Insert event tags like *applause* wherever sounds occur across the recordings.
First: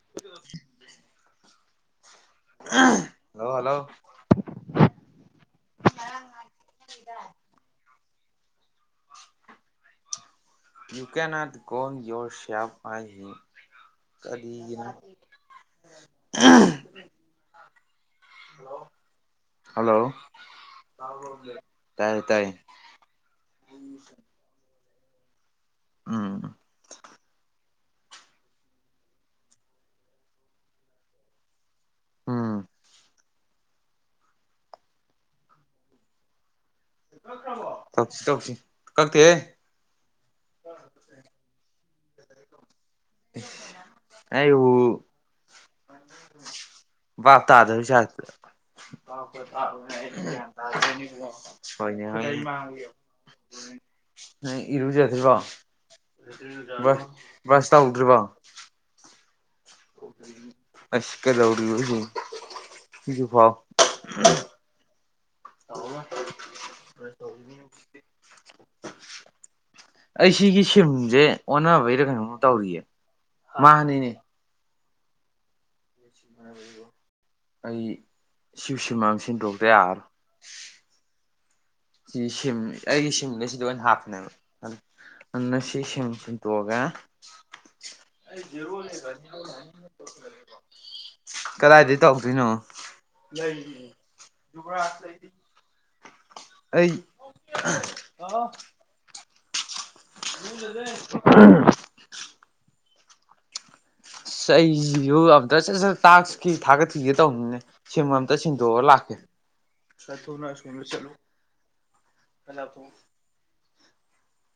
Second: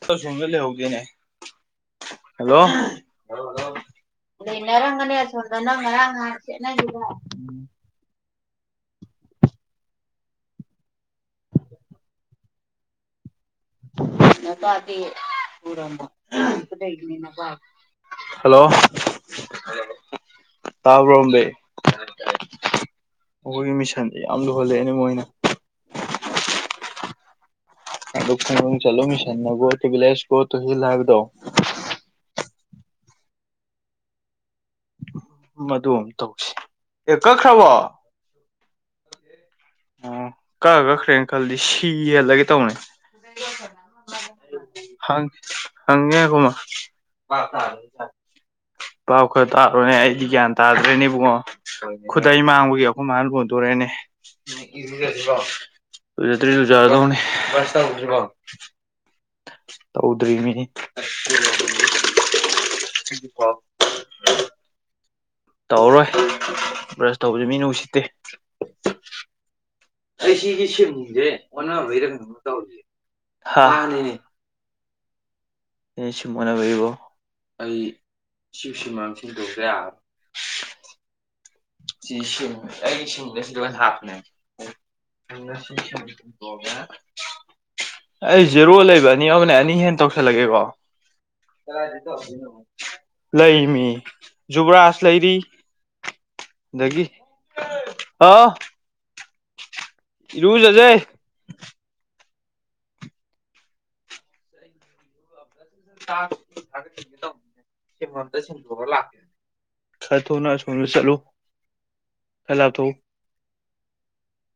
ꯇ ꯁꯁꯤꯡꯚꯂ ꯍꯧꯒꯦꯅꯦ *unintelligible* hello hello ꯑꯗ ꯅꯔꯪꯒꯅꯦ ꯁꯣꯗ ꯅꯪꯉꯔꯥꯡꯠꯁꯤꯕ ꯌꯨ ꯀꯦ ꯅꯣꯠ ꯣ ꯌꯔ ꯁꯦꯕ ꯑꯥꯏ ꯍꯤ ꯅ ꯇ ꯑꯗꯤ ꯄꯨꯔꯅ ꯍꯜꯂꯣ ꯍꯜꯂꯣ ꯇꯥꯕ꯭ꯔꯣ ꯑꯝꯕꯤ ꯇꯥꯏꯌꯦ ꯇꯥꯏ ꯑꯩꯈꯣꯏꯒꯤ ꯃꯤꯁꯟꯗꯤ ꯌꯥꯝ ꯂꯨꯍꯜꯂꯛꯑꯦꯅꯦ ꯃꯣꯏꯅ ꯎꯝ ꯑꯗꯨ ꯐ ꯆꯂꯨ ꯃꯤꯁꯅꯒꯣ ꯇꯕꯤꯂꯁ ꯀꯣ ꯇꯍꯤ ꯂꯥꯏꯕꯗꯣ ꯎꯝ ꯃꯗꯨꯝ ꯇꯧꯁꯤ ꯑꯦ ꯀꯛꯈ꯭ꯔꯕꯣ ꯇꯧꯁꯤ ꯇꯧꯁꯤ ꯀꯛꯇꯦꯍꯦ ꯑꯣ ꯀꯛ ꯀꯛꯈ꯭ꯔꯦꯅ ꯈꯜꯜꯂꯤ ꯁꯤ ꯊꯂꯒ ꯇ ꯍꯧꯅꯦ ꯑꯩꯕꯨ ꯍꯪ ꯍꯪꯒꯦ ꯀꯃꯥ ꯚꯥꯞ ꯇꯥꯗꯕꯩ ꯁꯥꯏꯠꯇ ꯄꯥꯎꯈꯠ ꯇꯥꯔꯣꯏꯅꯦ ꯑꯩꯗꯤ ꯒ꯭ꯌꯥꯟ ꯇꯥꯗ꯭ꯔꯦꯅꯦꯕꯨꯡꯉꯣ ꯍꯣꯏꯅꯦ ꯈꯨꯗꯩ ꯍꯣꯏꯅꯦ ꯃꯥꯡꯕꯒꯤ ꯑꯩꯈꯣꯏ ꯃꯥꯅ ꯂꯣꯟꯗꯣꯔꯦꯅꯦ ꯅꯪ ꯏꯔꯨꯖꯗ꯭ꯔꯤꯕꯣ ꯕ꯭ꯔꯁ ꯔꯤꯗ ꯑꯁꯀꯗꯧ ꯀꯁꯨ ꯐꯥꯎꯥꯎ ꯇꯧꯔꯣꯏ ꯕ꯭ꯔꯁ ꯇꯧꯕꯁꯤꯦ ꯃꯤ ꯅꯨꯡ ꯎꯁꯤꯠꯇꯦ *inaudible* ꯑꯩ ꯁꯤꯒꯤ ꯁꯔꯁꯦ ꯑꯣꯟꯅꯅꯕꯩꯗ ꯀꯩꯅꯣꯝꯃ ꯇꯧꯔꯤꯌꯦ ꯍꯥ ꯃꯥꯅꯤꯅꯦ ꯌꯦꯁꯨ ꯃꯅ ꯑꯣꯏꯔꯤꯕꯣ ꯑꯩ ꯁꯤ ꯁꯤꯝ ꯁꯤꯁꯤꯃꯝ ꯑꯃ ꯁꯤꯟꯗꯣꯛꯄ ꯁꯤꯟꯗꯣꯛꯇ ꯌꯥꯕ ꯌꯥꯔꯔꯣꯏ ꯁꯤ ꯁꯦ ꯁꯤꯝ ꯑꯩꯒꯤ ꯁꯤ ꯁꯤꯝꯗ ꯁꯤꯗ ꯑꯣꯏꯅ ꯍꯥꯞꯅꯦ ꯍꯥꯞꯄꯅꯦꯕ ꯑꯗꯨ ꯍ ꯉꯁꯤ ꯁꯦꯝ ꯁꯤꯕ ꯁꯦꯝꯇꯣꯛꯑꯒ ꯑꯩ ꯖꯦꯔꯣ ꯂꯩꯕ ꯑꯅꯤ ꯑꯃꯅꯦ ꯑꯅꯤ ꯍꯦꯟꯅ ꯇꯧꯁꯜꯂꯒꯦꯀꯣ ꯀꯗꯥꯏꯗꯩ ꯇꯧꯗꯣꯏꯅꯣ ꯂꯩ ꯃꯤ ꯖꯨꯕ꯭ꯔꯥꯁ ꯂꯩꯔꯤ *inaudible* ꯑꯩ ꯑꯥ ꯏꯔꯨꯖꯖꯩ ꯎꯝ ꯁꯩꯣ ꯗ ꯆꯠ ꯇꯥꯛꯈꯤ ꯊꯥꯒꯠꯈꯤꯒꯦ ꯇꯧꯕꯅꯤꯅꯦ ꯁꯦꯝꯕ ꯑꯝꯇ ꯁꯤꯟꯗꯣꯛꯑ ꯂꯥꯛꯀꯦ ꯈ ꯊꯨꯅ ꯁꯨꯅ ꯆꯂꯨ ꯐꯂꯄꯣ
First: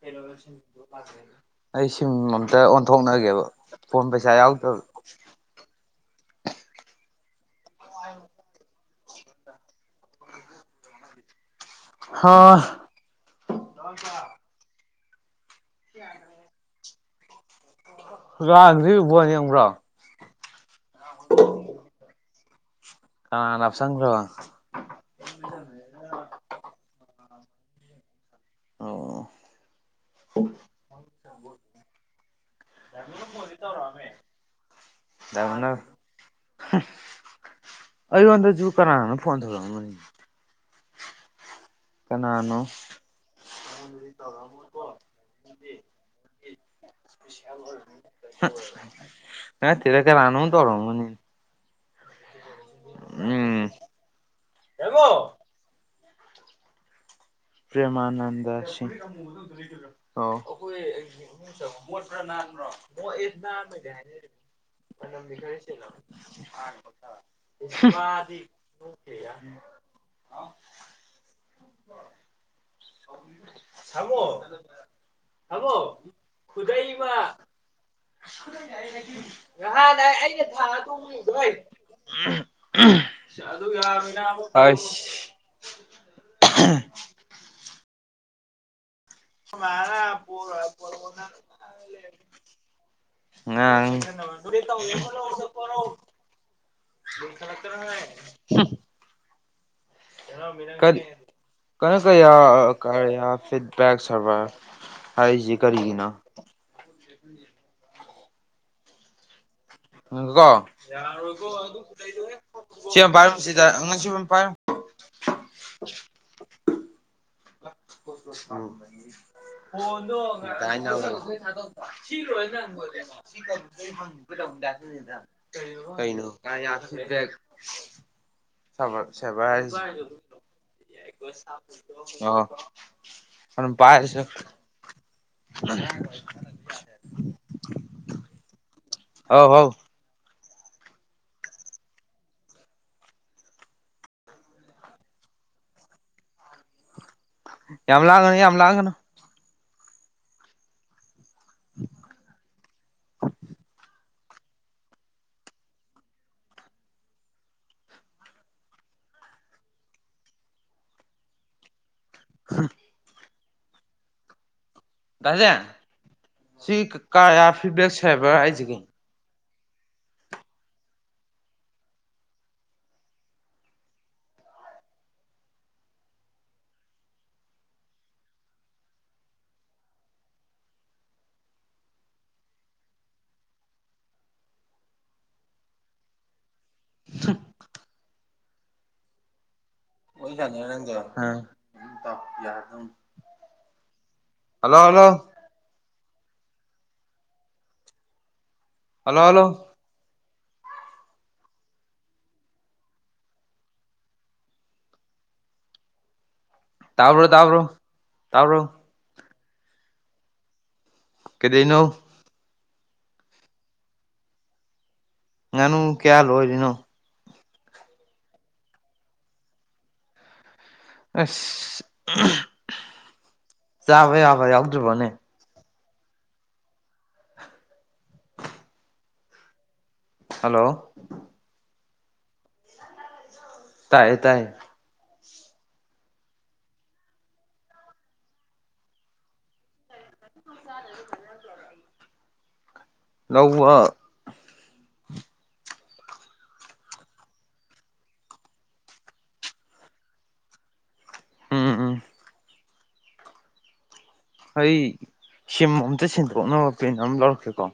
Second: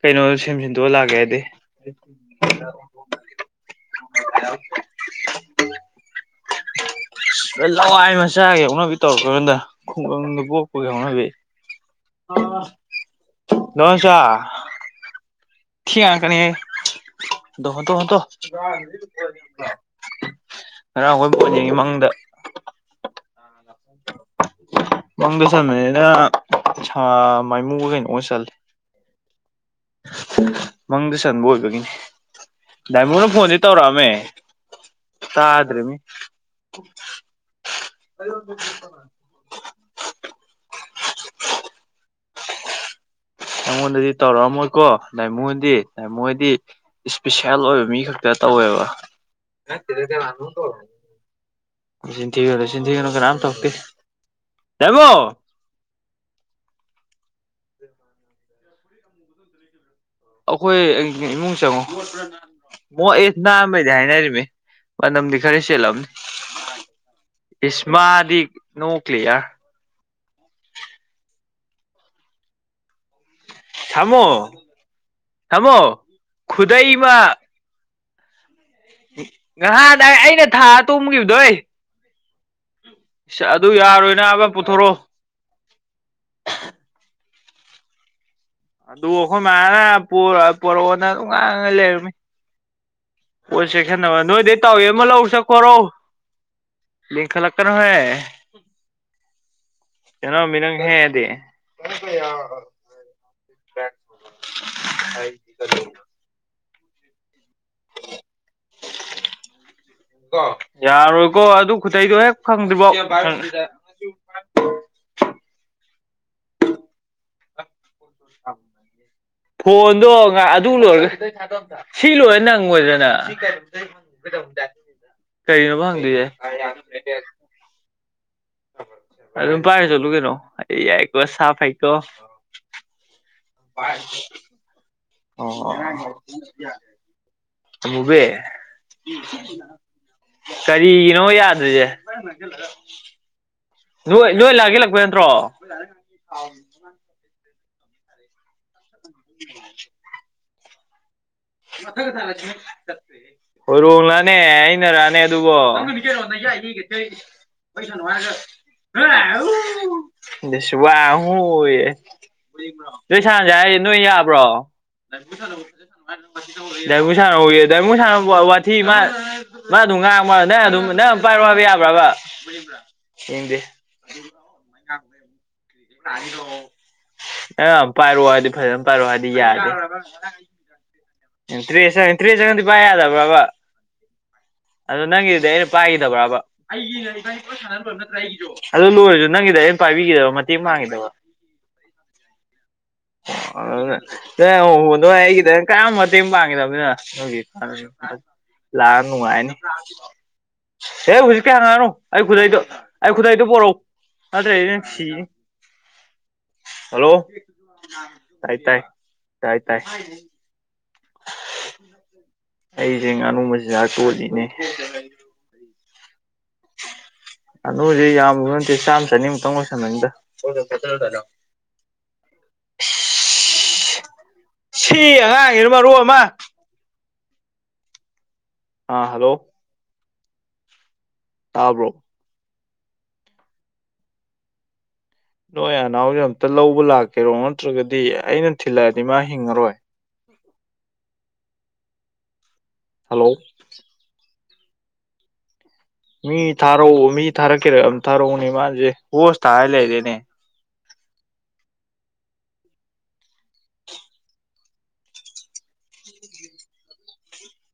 ꯀꯩꯅꯣ ꯁꯦꯝ ꯁꯤꯟꯗꯣꯛꯑ ꯂꯥꯛꯀꯦ ꯍꯥꯏꯗꯤ ꯑꯩ ꯁꯤꯝ ꯑꯝꯇ ꯑꯣꯟꯊꯣꯛꯅꯒꯦꯕ ꯄꯁꯥꯏ ꯌꯥꯎꯛꯇ ꯂꯋꯥꯏ ꯃꯆꯥꯒꯤ ꯍꯧꯅꯕꯤ ꯇꯧꯔ ꯀꯥꯟꯗ ꯈꯨꯡꯒꯪꯗ ꯄꯣꯛꯄꯒꯤ ꯍꯧꯅꯕꯤ ꯍꯥ ꯅꯉꯁꯥ ꯊꯤ ꯀꯅꯤ ꯇꯍꯣ ꯇꯍ ꯇꯣ ꯉꯔꯥꯡꯗꯤ ꯕꯣꯜ ꯌꯦꯡꯕ꯭ꯔꯣ ꯉꯔꯥꯡ ꯑꯩꯈꯣꯏ ꯄꯣꯠꯅꯤꯡꯉꯩ ꯃꯅꯨꯡꯗꯗ ꯀꯅ ꯅꯪꯗ ꯁꯝꯃꯦ ꯑꯩꯅ ꯃꯥꯏꯃꯨꯒ ꯀꯩꯅꯣ ꯑꯣꯏ ꯆꯂꯦ ꯑꯣ ꯃꯪꯗ ꯁꯟꯕ ꯑꯣꯏꯕꯒꯤꯅꯤ ꯗꯥꯏꯃꯣꯟꯅ ꯐꯣꯟꯁꯦ ꯇꯧꯔꯛꯑꯝꯃꯦ ꯗꯥꯏꯃꯟꯅ ꯇꯥꯗ꯭ꯔꯤ ꯃꯤ ꯑꯩꯉꯣꯟꯗꯁꯨ ꯀꯅꯥꯅꯣ ꯐꯣꯟ ꯇꯧꯔꯛꯑꯝꯕꯅꯤ *inaudible* ꯀꯅꯥꯅꯣ *inaudible* ꯑꯩꯉꯣꯟꯗꯗꯤ ꯇꯧꯔꯛꯑꯝꯃꯣꯏꯀꯣ ꯃꯣꯟꯗꯤ ꯃꯣꯏꯗꯤ ꯏꯁꯄꯤꯁꯦꯜ ꯑꯣꯏꯕ ꯃꯤ ꯈꯛꯇ ꯇꯧꯋꯦꯕ ꯅꯠꯇꯦꯗ ꯁꯤꯔꯁ ꯑꯅꯗ ꯀꯅꯥꯅꯣꯝ ꯇꯧꯔꯛꯑꯝꯕꯅꯤ ꯑꯣꯏ ꯆꯊꯤꯒꯅꯨ ꯆꯟꯊꯤꯒꯅꯨ ꯀꯅꯥꯝ ꯊꯧꯀꯤ ꯎꯝ ꯌꯥꯕꯣ ꯄꯦꯃꯅꯗꯁꯤ ꯑꯩꯈꯣꯏ ꯏꯃꯨꯡ ꯆꯪꯉꯣ ꯃꯣꯏ ꯑꯦ ꯅꯥꯃꯩꯗꯤ ꯍꯥꯏꯅꯔꯤꯃꯤ ꯃꯅꯝꯗꯤ ꯈꯔ ꯃꯤꯈꯔꯁꯤ ꯆꯦꯜꯂꯝꯅꯤ ꯏꯁ ꯃꯥꯗꯤ ꯅꯣ ꯀ꯭ꯂꯤꯌꯥꯔ *inaudible* ꯍ ꯊꯃꯣ ꯊꯝꯃꯣ ꯊꯃꯣ ꯊꯝꯃꯣ ꯈꯨꯗ ꯃꯥ ꯈꯨꯗꯩꯃ ꯑꯩꯅ ꯉꯍꯥꯟ ꯑꯩꯅ ꯊ ꯊꯥꯔ ꯇꯨꯝꯈꯤꯕꯗꯣꯏ ꯏꯁ ꯑꯗꯨ ꯌꯥꯔꯣꯏ ꯅꯥꯕ ꯑ ꯄꯨꯊꯣꯔꯛꯑꯣ ꯑꯗꯨ ꯑꯩꯈꯣꯏ ꯃꯥꯅ ꯄꯣꯔꯛꯑꯣꯅ ꯑꯗꯨꯝ ꯉꯥꯡꯉꯒ ꯂꯩꯔꯝꯃꯤ ꯑꯣꯁꯦ ꯈ ꯀꯩꯅꯣ ꯅ ꯅꯣꯏꯗꯦ ꯇꯥꯎꯃ ꯂꯧꯥꯎ ꯁ ꯈꯣꯔꯣ ꯂꯤꯤꯡ ꯈꯂꯥꯛꯀꯅꯍꯣꯏ ꯇꯩꯅꯣ ꯃꯤꯅꯪ ꯍꯦꯗꯤ ꯀꯩꯅ ꯀ ꯀ ꯐꯤꯠꯕꯦꯛ ꯁꯔꯚ ꯍꯥꯏꯁꯦ ꯀꯔꯤꯒꯤꯅ ꯀꯣ ꯌꯥꯔꯣꯏꯀꯣ ꯑꯗꯨ ꯈꯨꯇꯩꯗꯣ ꯍꯦꯛ ꯐꯪꯗ꯭ꯔꯤꯕꯣ ꯁꯤ ꯑꯃ ꯄꯥꯏꯔꯣ ꯁꯤꯗ ꯉꯁꯤ ꯑꯃ ꯄꯥꯏꯔꯣ *inaudible* *inaudible* ꯑ *inaudible* ꯐꯣꯟꯗꯣ ꯉ ꯑꯗꯨ ꯂꯣꯏꯔꯒ ꯁꯤ ꯂꯣꯏꯔ ꯅꯪꯉꯣꯏꯗꯅ ꯀ ꯀ ꯌꯥ ꯑꯗꯨꯝ ꯄꯥꯏꯔ ꯆꯂꯨ ꯀꯩꯅꯣ ꯑꯦ ꯌꯥꯏ ꯀꯣ ꯆꯐ ꯍꯥꯏꯥꯏꯀꯣ ꯑ ꯑ ꯄꯔꯁ ꯑꯣ ꯍꯧ ꯍꯧ ꯀꯔꯤꯅꯣ ꯌꯥꯗ꯭ꯔꯤꯁꯦ ꯅꯣꯏ ꯅꯣꯏ ꯂꯥꯛꯑꯒꯦ ꯂꯥꯛꯄ ꯅꯠꯇ꯭ꯔꯣ ꯌꯥꯝ ꯂꯒꯅ ꯌꯥꯝ ꯂꯒꯅ *inaudible* *inaudible* ꯅꯦ ꯑꯩꯅꯔꯥꯅꯦ ꯑꯗꯨꯕꯣ ꯁꯕ ꯑꯍꯨ ꯅꯣꯏꯁꯥꯟꯅꯁꯦ ꯍꯥꯏ ꯅꯣꯏ ꯌꯥꯕ꯭ꯔꯣ ꯅ ꯗꯥ ꯖꯦ ꯗꯨ ꯁꯤ ꯁꯔ ꯀꯔꯌꯥ ꯐꯤꯗꯕꯦꯛ ꯗꯦꯡꯒꯨ ꯁꯔ ꯋꯥ ꯁꯔꯚꯔ ꯍꯥꯏꯁꯤ ꯀꯩꯅꯣ ꯃꯥ ꯃꯥ ꯑꯗꯨꯝ ꯉꯥꯡꯃꯣ ꯅꯪ ꯑꯗꯨꯝ ꯅꯪ ꯄꯥꯏꯔꯣ ꯍꯥꯏꯕ ꯌꯥꯕ꯭ꯔꯥꯕ ꯍꯗꯤꯅꯤ ꯑ ꯄꯥꯏꯔꯑꯣꯗꯤ ꯐꯖꯅ ꯄꯥꯏꯔꯗꯤ ꯌꯥꯗꯦ ꯇꯦ ꯇꯦ ꯆꯗꯤ ꯄꯥꯏ ꯌꯥꯗꯕ ꯕ ꯑꯗꯨꯗꯣ ꯅꯪꯒꯤꯗ ꯑꯩꯅ ꯄꯥꯏꯈꯤꯗꯕ꯭ꯔꯕ ꯑꯩꯒꯤ ꯅꯠꯇ꯭ꯔ ꯑꯩꯒꯤꯁꯨ ꯑꯗꯨ ꯂꯣꯏꯔꯁꯨ ꯅꯪꯒꯤꯗꯤ ꯄꯥꯏꯕꯤꯒꯗꯕ ꯃꯇꯦꯡ ꯄꯥꯡꯈꯤꯗꯕ ꯑ ꯍꯜꯂꯣ ꯍꯜꯂꯣ ꯍꯗ ꯍꯥꯏ ꯀꯗ ꯀ ꯃꯇ ꯄꯥꯡꯈꯤꯗꯕꯅꯤꯅꯒꯤ ꯂꯥꯛꯑ ꯍꯜꯂꯣ ꯅꯨꯡꯉꯥꯏꯅꯤ ꯍꯜꯂꯣ ꯍꯦ ꯍꯧꯖꯤꯛꯀꯤ ꯍꯪꯉꯛꯅꯨ ꯑꯩ ꯈꯨꯗꯩꯗꯣ ꯑꯩ ꯈꯨꯗꯩꯗꯣ ꯄꯣꯔꯛꯎ ꯑꯗꯨꯗ꯭ꯔꯦ ꯌꯦꯟꯁꯤꯤ ꯍꯜꯂꯣ ꯇꯥꯕ꯭ꯔꯣ ꯇꯥꯕ꯭ꯔꯣ ꯇꯥꯏ ꯇꯥꯕ꯭ꯔꯣ ꯇꯥꯏ ꯇꯥꯏ ꯇꯥꯏ ꯀꯗꯩꯅꯣ ꯑꯩꯁꯦ ꯉꯥꯅꯨꯕꯁꯤꯗꯥꯛ ꯇꯣꯜꯂꯤꯅꯦ ꯉꯅ ꯀꯌꯥꯜ ꯑꯣꯏꯔꯤꯅꯣ ꯅ ꯍꯧꯖꯤꯦ ꯌꯥꯝ ꯆꯝ ꯆ ꯅꯤꯡ ꯇꯪꯉꯣꯁ ꯅ ꯑ ꯌꯥꯕꯦ ꯑꯕꯥꯎ ꯁꯤ ꯑꯉꯥꯡ ꯌꯦꯅ ꯃꯔ ꯔꯨ ꯑꯃ ꯑꯥ ꯍꯜꯂꯣ ꯍꯜꯂꯣ ꯇꯕ꯭ꯔꯣ ꯇꯥꯏꯥꯏ ꯇꯥꯏ ꯅꯣꯏ ꯅꯅꯥꯎꯁ ꯑꯝꯇ ꯂꯧꯕ ꯂꯥꯛꯀꯦꯔꯣ ꯅꯠꯇ꯭ꯔꯒꯗꯤ ꯑꯩꯅ ꯊꯤꯜꯂꯛꯑꯗꯤ ꯃꯥ ꯍꯤꯡꯉꯔꯣꯏ ꯍꯜꯂꯣ ꯂꯧꯕ ꯃꯤ ꯊꯥꯔꯛꯎ ꯃꯤ ꯊꯥꯔꯛꯀꯦꯔ ꯑꯗꯨꯝ ꯊꯥꯔꯛꯎꯅꯦ ꯃꯥꯁꯦ ꯍꯣꯁ ꯇꯥꯔ ꯂꯩꯔꯦꯅꯦ ꯎꯝ ꯎꯝ ꯑꯩ ꯁꯤ ꯑꯝꯇ ꯁꯦꯡꯗꯣꯛꯅꯕ ꯄꯦꯟ ꯑꯃ ꯂꯧꯔꯛꯀꯦꯀꯣ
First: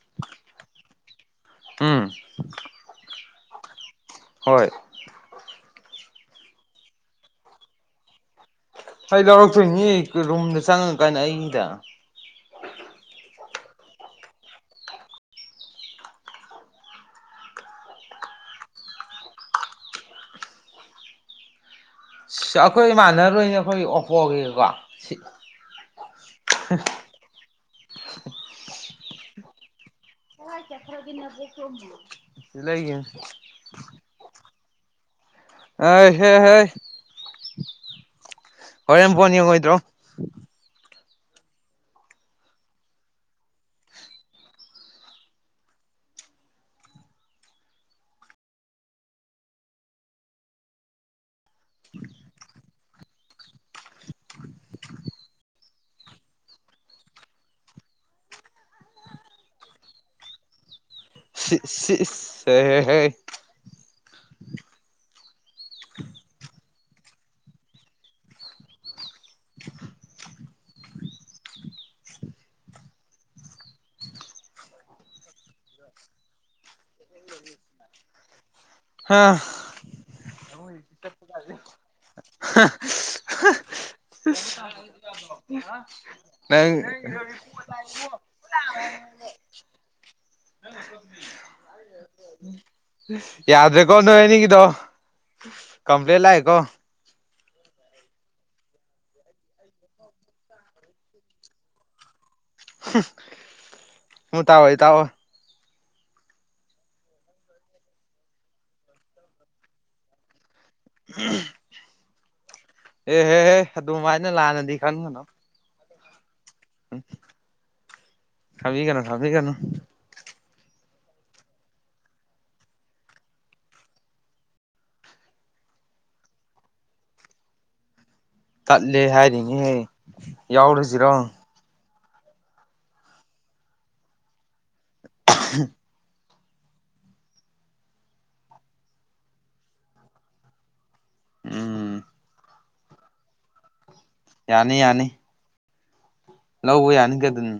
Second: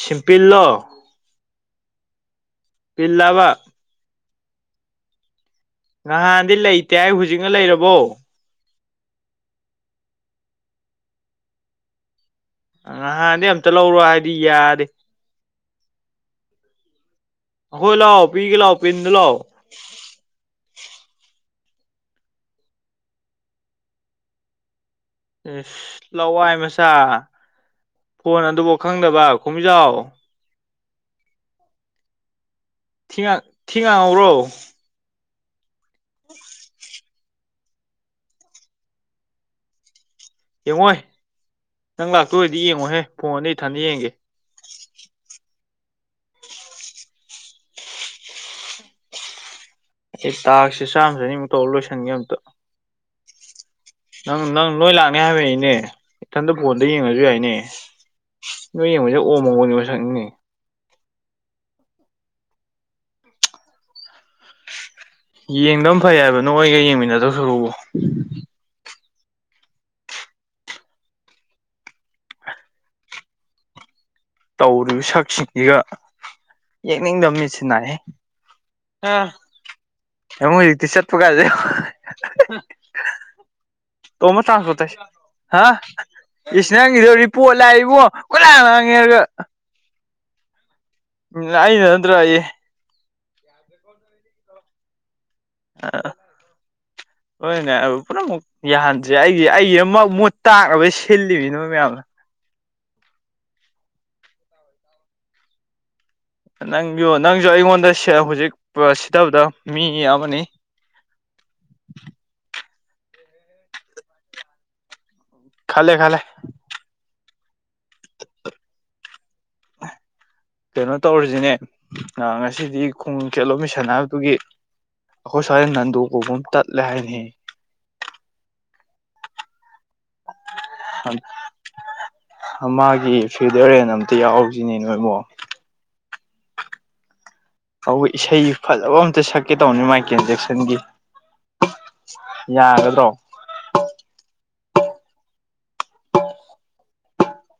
ꯁꯤꯄꯜꯂ ꯎꯝ ꯜ ꯂꯕ ꯍꯣꯏ ꯅꯍꯥꯟꯗꯤ ꯂꯩꯇꯦ ꯍꯥꯏ ꯍꯧꯖꯤꯛꯅ ꯂꯩꯔꯕꯣ ꯍ ꯂꯧꯔꯛꯇꯣꯏꯅꯤ ꯔꯨꯝꯗ ꯆꯪꯉ ꯀꯥꯏꯅ ꯑꯩꯗ ꯅꯍꯥꯟꯗꯤ ꯑꯝꯇ ꯂꯧꯔꯣ ꯍꯥꯏꯗꯤ ꯌꯥꯔꯦ ꯍꯣꯏ ꯂꯥꯎꯑꯣ ꯄꯤꯒ ꯂꯥꯎꯑꯣ ꯄꯤꯙ ꯂꯑꯣ ꯑꯩꯈꯣꯏ ꯏꯃꯥꯟꯅꯔꯣꯏꯅꯦ ꯑꯩꯈꯣꯏ ꯑꯣꯞꯄꯣꯒꯤꯀꯣ ꯁꯤ ꯑꯦꯁ ꯂꯋꯥꯏ ꯃꯆꯥ ꯐꯣꯟ ꯑꯗꯨꯐꯥꯎ ꯈꯪꯗꯕ ꯀꯨꯝꯃꯤꯖꯥꯎ ꯍꯦ ꯈ꯭ꯔꯒꯤꯅ ꯊꯤꯉ ꯊꯤꯉꯥꯡꯧꯔꯣ ꯑ ꯍꯦ ꯍꯩ ꯍꯔꯦꯝ ꯐꯣꯅꯤ ꯌꯦꯡꯉ ꯑꯣꯏꯣꯏꯗ꯭ꯔꯣ ꯀꯉꯣꯏ ꯅꯪ ꯂꯥꯛꯇꯣꯏꯔꯗꯤ ꯌꯦꯡꯉꯣꯍꯦ ꯐꯣꯟꯗ ꯏꯊꯗ ꯌꯦꯡꯒꯦ ꯑꯩ ꯇꯥꯛꯁꯤ ꯆꯥꯝꯃꯗ ꯑꯅꯤꯃꯨꯛ ꯇꯧ ꯂꯣꯏꯁꯤꯟꯒꯦ ꯑꯝꯇ ꯅꯪ ꯅꯪ ꯅꯣꯏ ꯂꯥꯛꯅꯤ ꯍꯥꯏꯕꯏꯅꯦ ꯏꯊꯟꯇ ꯐꯣꯟꯗ ꯌꯦꯡꯉꯁꯨ ꯌꯥꯏꯅꯦ ꯅꯣꯏ ꯌꯦꯡꯕꯁꯦ ꯑꯣ ꯃꯃꯅꯤ ꯃ ꯁꯛꯅꯤꯅꯦ ꯁꯤ ꯁꯤ ꯌꯦꯡꯗꯧ ꯑꯃ ꯐꯩ ꯍꯥꯏꯕ ꯅꯣꯏꯣꯏꯒ ꯌꯦꯡꯃꯤꯟꯅꯗꯧ ꯁꯨꯔꯨꯎ *inaudible* ꯇꯧꯔꯨ ꯁꯛꯁꯤꯡꯁꯤꯒ ꯌꯦꯛꯅꯤꯡꯗꯕ ꯃꯤꯠꯁꯤ ꯅꯥꯏꯑꯦ ꯍꯥꯥ ꯑꯃꯃꯛ ꯍꯧꯖꯤꯛꯇꯤ ꯆꯠꯄ ꯀꯥꯁꯦ ꯇꯣꯝꯕ ꯇ꯭ꯔꯥꯟꯁꯄꯣꯔꯠ ꯇꯧꯁꯦ ꯍꯥ ꯏ ꯅꯪ ꯅꯪꯒꯤꯗꯣ ꯔꯤꯄꯣꯠ ꯂꯥꯛꯏꯕꯣ ꯀꯠꯂ ꯔꯦꯒ ꯑꯏ ꯅꯠꯇ꯭ꯔꯏ ꯌꯥꯗ꯭ꯔꯦ ꯀꯣꯅꯦꯅꯤ ꯀꯗꯣ ꯀꯝꯄ꯭ꯂꯦꯟ ꯂꯑ ꯀꯣ ꯍꯣꯏꯅꯦ ꯄꯨꯝꯅꯃꯛꯨ ꯌꯥꯍꯟꯁꯦ ꯑꯩꯒꯤ ꯑꯩꯒꯤ ꯑꯃ ꯃꯣꯠ ꯇꯥꯛꯕ ꯁꯤꯜꯂꯤꯃꯤꯅꯣ ꯃꯌꯥꯝꯅ ꯍ ꯇꯑꯣꯏ ꯇꯣ ꯅꯪꯁꯨ ꯅꯪꯁꯨ ꯑꯩꯉꯣꯟꯗ ꯍꯧꯖꯤꯛ ꯁꯤꯊꯕꯗ ꯃꯤ ꯑꯃꯅꯤ ꯎꯝ *inaudible* ꯑꯦꯍꯦꯍꯦ ꯑꯗꯨꯃꯥꯏꯅ ꯂꯥꯟꯅꯗꯤ ꯈꯟꯒꯅꯣ ꯈꯂꯦ ꯈꯂꯦ ꯁꯕꯤ ꯀꯅ ꯈꯕꯤ ꯀꯅ ꯀꯩꯅꯣ ꯇꯧꯔꯤꯁꯤꯅꯦ ꯉꯁꯤꯗꯤ ꯈꯣꯡ ꯈꯦꯠꯂꯣ ꯃꯤꯁꯟ ꯍꯥꯏꯕꯗꯨꯒꯤ ꯑꯩꯈꯣꯏ ꯁꯔꯦꯟ ꯅꯟꯗꯨ ꯀꯧꯕꯣꯕꯨꯝ ꯇꯠꯂꯦ ꯍꯥꯏꯅꯤ ꯀꯠꯂꯦ ꯍꯥꯏꯔꯤꯉꯍꯦ ꯌꯥꯎꯔꯨꯁꯤꯔꯣ ꯃꯥꯒꯤ ꯐꯤꯗꯔꯦꯟ ꯑꯝꯇ ꯌꯥꯎꯁꯤꯅꯦ ꯅꯣꯏ ꯏꯃꯣ ꯍ ꯏꯁꯩ ꯐꯖꯕ ꯑꯝꯇ ꯁꯛꯀꯦ ꯇꯧꯕꯅꯤ ꯃꯥꯏꯀꯦꯟꯖꯦꯛꯁꯟꯒꯤ ꯎꯝ ꯌꯥ ꯑꯗꯨꯗ꯭ꯔꯣ ꯌꯥꯅꯤ ꯌꯥꯅꯤ ꯂꯧꯕ ꯌꯥꯅꯤꯒꯦ ꯑꯗꯨꯅꯤ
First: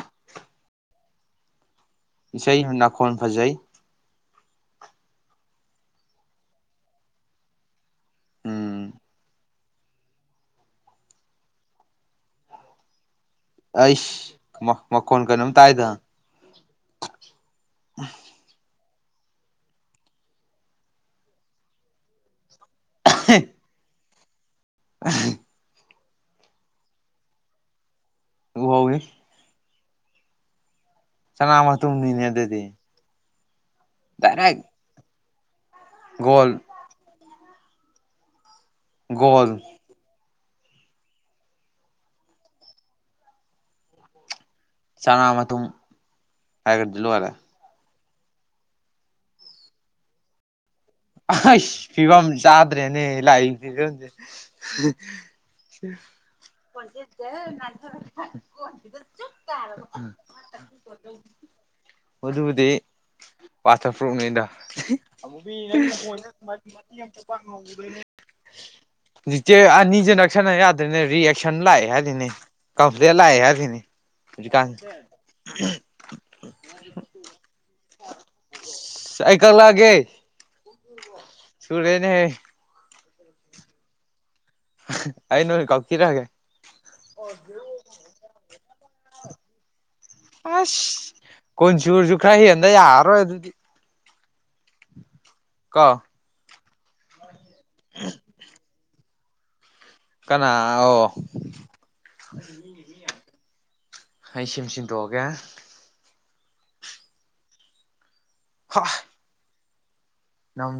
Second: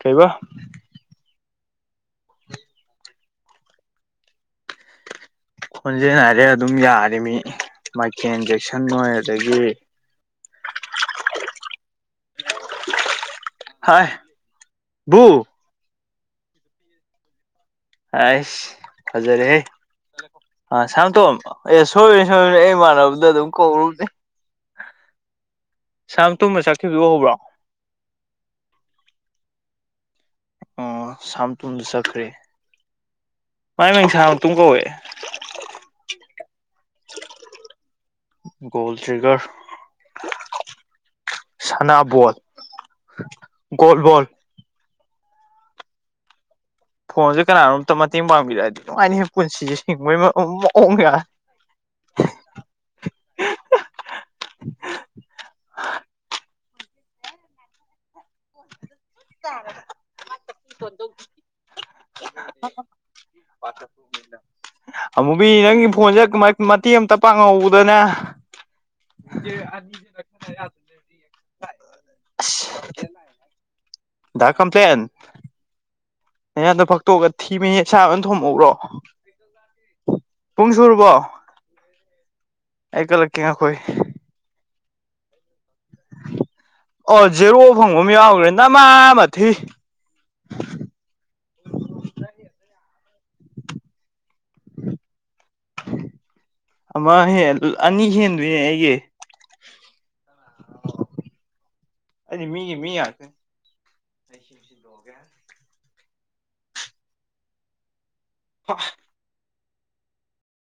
ꯀꯩꯕ ꯏꯁꯩ ꯅꯥꯀꯣꯟ ꯐꯖꯩ ꯍꯣꯟꯖꯦꯜ ꯍꯥꯏꯔꯦ ꯑꯗꯨꯝ ꯌꯥꯔꯤꯃꯤ ꯃꯥꯏꯊꯦꯟꯖꯦꯛꯁꯟ ꯎꯝ ꯑꯣꯏ ꯑꯗꯒꯤ ꯍꯥꯏ ꯑꯩꯁ ꯕꯨ ꯃꯈꯣꯟ ꯀꯩꯅꯣꯝꯇꯥꯏꯗ ꯑꯁ ꯐꯖꯔꯦꯍꯦ ꯑ ꯁꯝꯇꯣ ꯑꯦ ꯁꯣꯏ ꯁꯣꯏ ꯏꯃꯥꯟꯅꯕꯗ ꯑꯗꯨꯝ ꯀꯧꯔꯨꯕꯅꯦ *inaudible* ꯁꯝ ꯇꯨꯝꯕ ꯆꯠꯈꯤꯕ ꯍꯧꯕ꯭ꯔꯣ ꯍꯋꯦ *unintelligible* ꯑꯣ ꯁꯥꯝ ꯆꯅꯥ ꯑꯃ ꯆꯠꯈ꯭ꯔꯦ ꯇꯅꯤꯅꯦꯗꯗꯤ *inaudible* ꯒꯣꯜ ꯒꯣꯜ ꯇ꯭ꯔꯤꯒꯔ ꯒꯣꯜ ꯁꯅꯥꯕꯣ ꯒꯣꯜꯕꯣꯜ ꯆꯅꯥꯨꯝ ꯍꯥꯏꯒꯗꯤ ꯂꯨꯔꯦ ꯐꯣꯟꯁꯦ ꯀꯅꯥꯅꯣꯝꯇ ꯃꯇꯦꯡ ꯄꯥꯡꯕꯤꯔꯛꯑꯗꯤ ꯅꯨꯡꯉꯥꯏꯅꯤ ꯍ ꯄꯨꯟꯁꯤꯁꯦ ꯍꯤꯡꯕꯒꯤ ꯑ ꯐꯤꯕꯝ ꯆꯥꯗ꯭ꯔꯦꯅꯦ ꯂꯥꯛꯗꯤ *inaudible* *inaudible* ꯃꯕꯨꯗꯤ ꯋꯥꯇꯔ ꯄ꯭ꯔꯨꯨꯞꯅꯦꯗ ꯑꯃꯨꯕꯤ ꯅꯪꯒꯤ ꯐꯣꯟꯁꯦ ꯀꯃꯥꯏ ꯃꯇꯦꯛ ꯑꯃꯇ ꯄꯥꯡꯉꯧꯕꯗꯅꯦ ꯆꯦ ꯑꯅꯤꯖ ꯅꯛꯁꯟꯅ ꯌꯥꯗ꯭ꯔꯦꯅꯦ ꯔꯤꯌꯦꯁꯟ ꯂꯥꯛꯑꯦ ꯍꯥꯏꯦ ꯁꯤꯅꯦ ꯀꯝꯔ ꯂꯥꯑ ꯍꯥꯏ ꯁꯤꯅꯦ ꯗ ꯀꯝꯄ꯭ꯂꯦꯟ *inaudible* ꯑꯩꯍꯟꯗ ꯐꯛꯇꯣꯛꯑꯒ ꯊꯤꯕ ꯁꯥꯥꯕ ꯑꯣꯏꯅ ꯊꯣꯃꯛꯎ꯭ꯔꯣ ꯑꯩ ꯄꯨꯡ ꯁꯨꯨꯔꯕꯣ ꯁꯨꯨꯔꯦꯅꯦ ꯑꯩ ꯀꯠꯂꯛꯀꯦ ꯑꯩꯈꯣꯏ ꯑꯩꯅꯣ ꯀꯥꯎ ꯑꯣ ꯖꯦꯔꯣ ꯐꯪꯕ ꯑꯃ ꯌꯥꯎꯈ꯭ꯔꯦ ꯅꯃꯥ ꯃꯊꯤ ꯑꯁ ꯀꯣꯟꯆꯨꯔꯁꯨ ꯈꯔ ꯍꯦꯟꯕ ꯌꯥꯔꯔꯣꯏ ꯑꯗꯨꯗꯤ ꯀꯣ ꯑꯃ ꯍꯦ ꯑꯅꯤ ꯍꯦꯟꯗꯨ ꯑꯩꯦ ꯀꯅꯥ ꯑꯣ ꯑꯩꯗꯤ ꯃꯤꯒꯤ ꯃꯤ ꯉꯥꯛꯇ ꯑꯩ ꯁꯤꯝ ꯁꯤꯟꯗꯣꯛꯑꯒꯦ ꯍ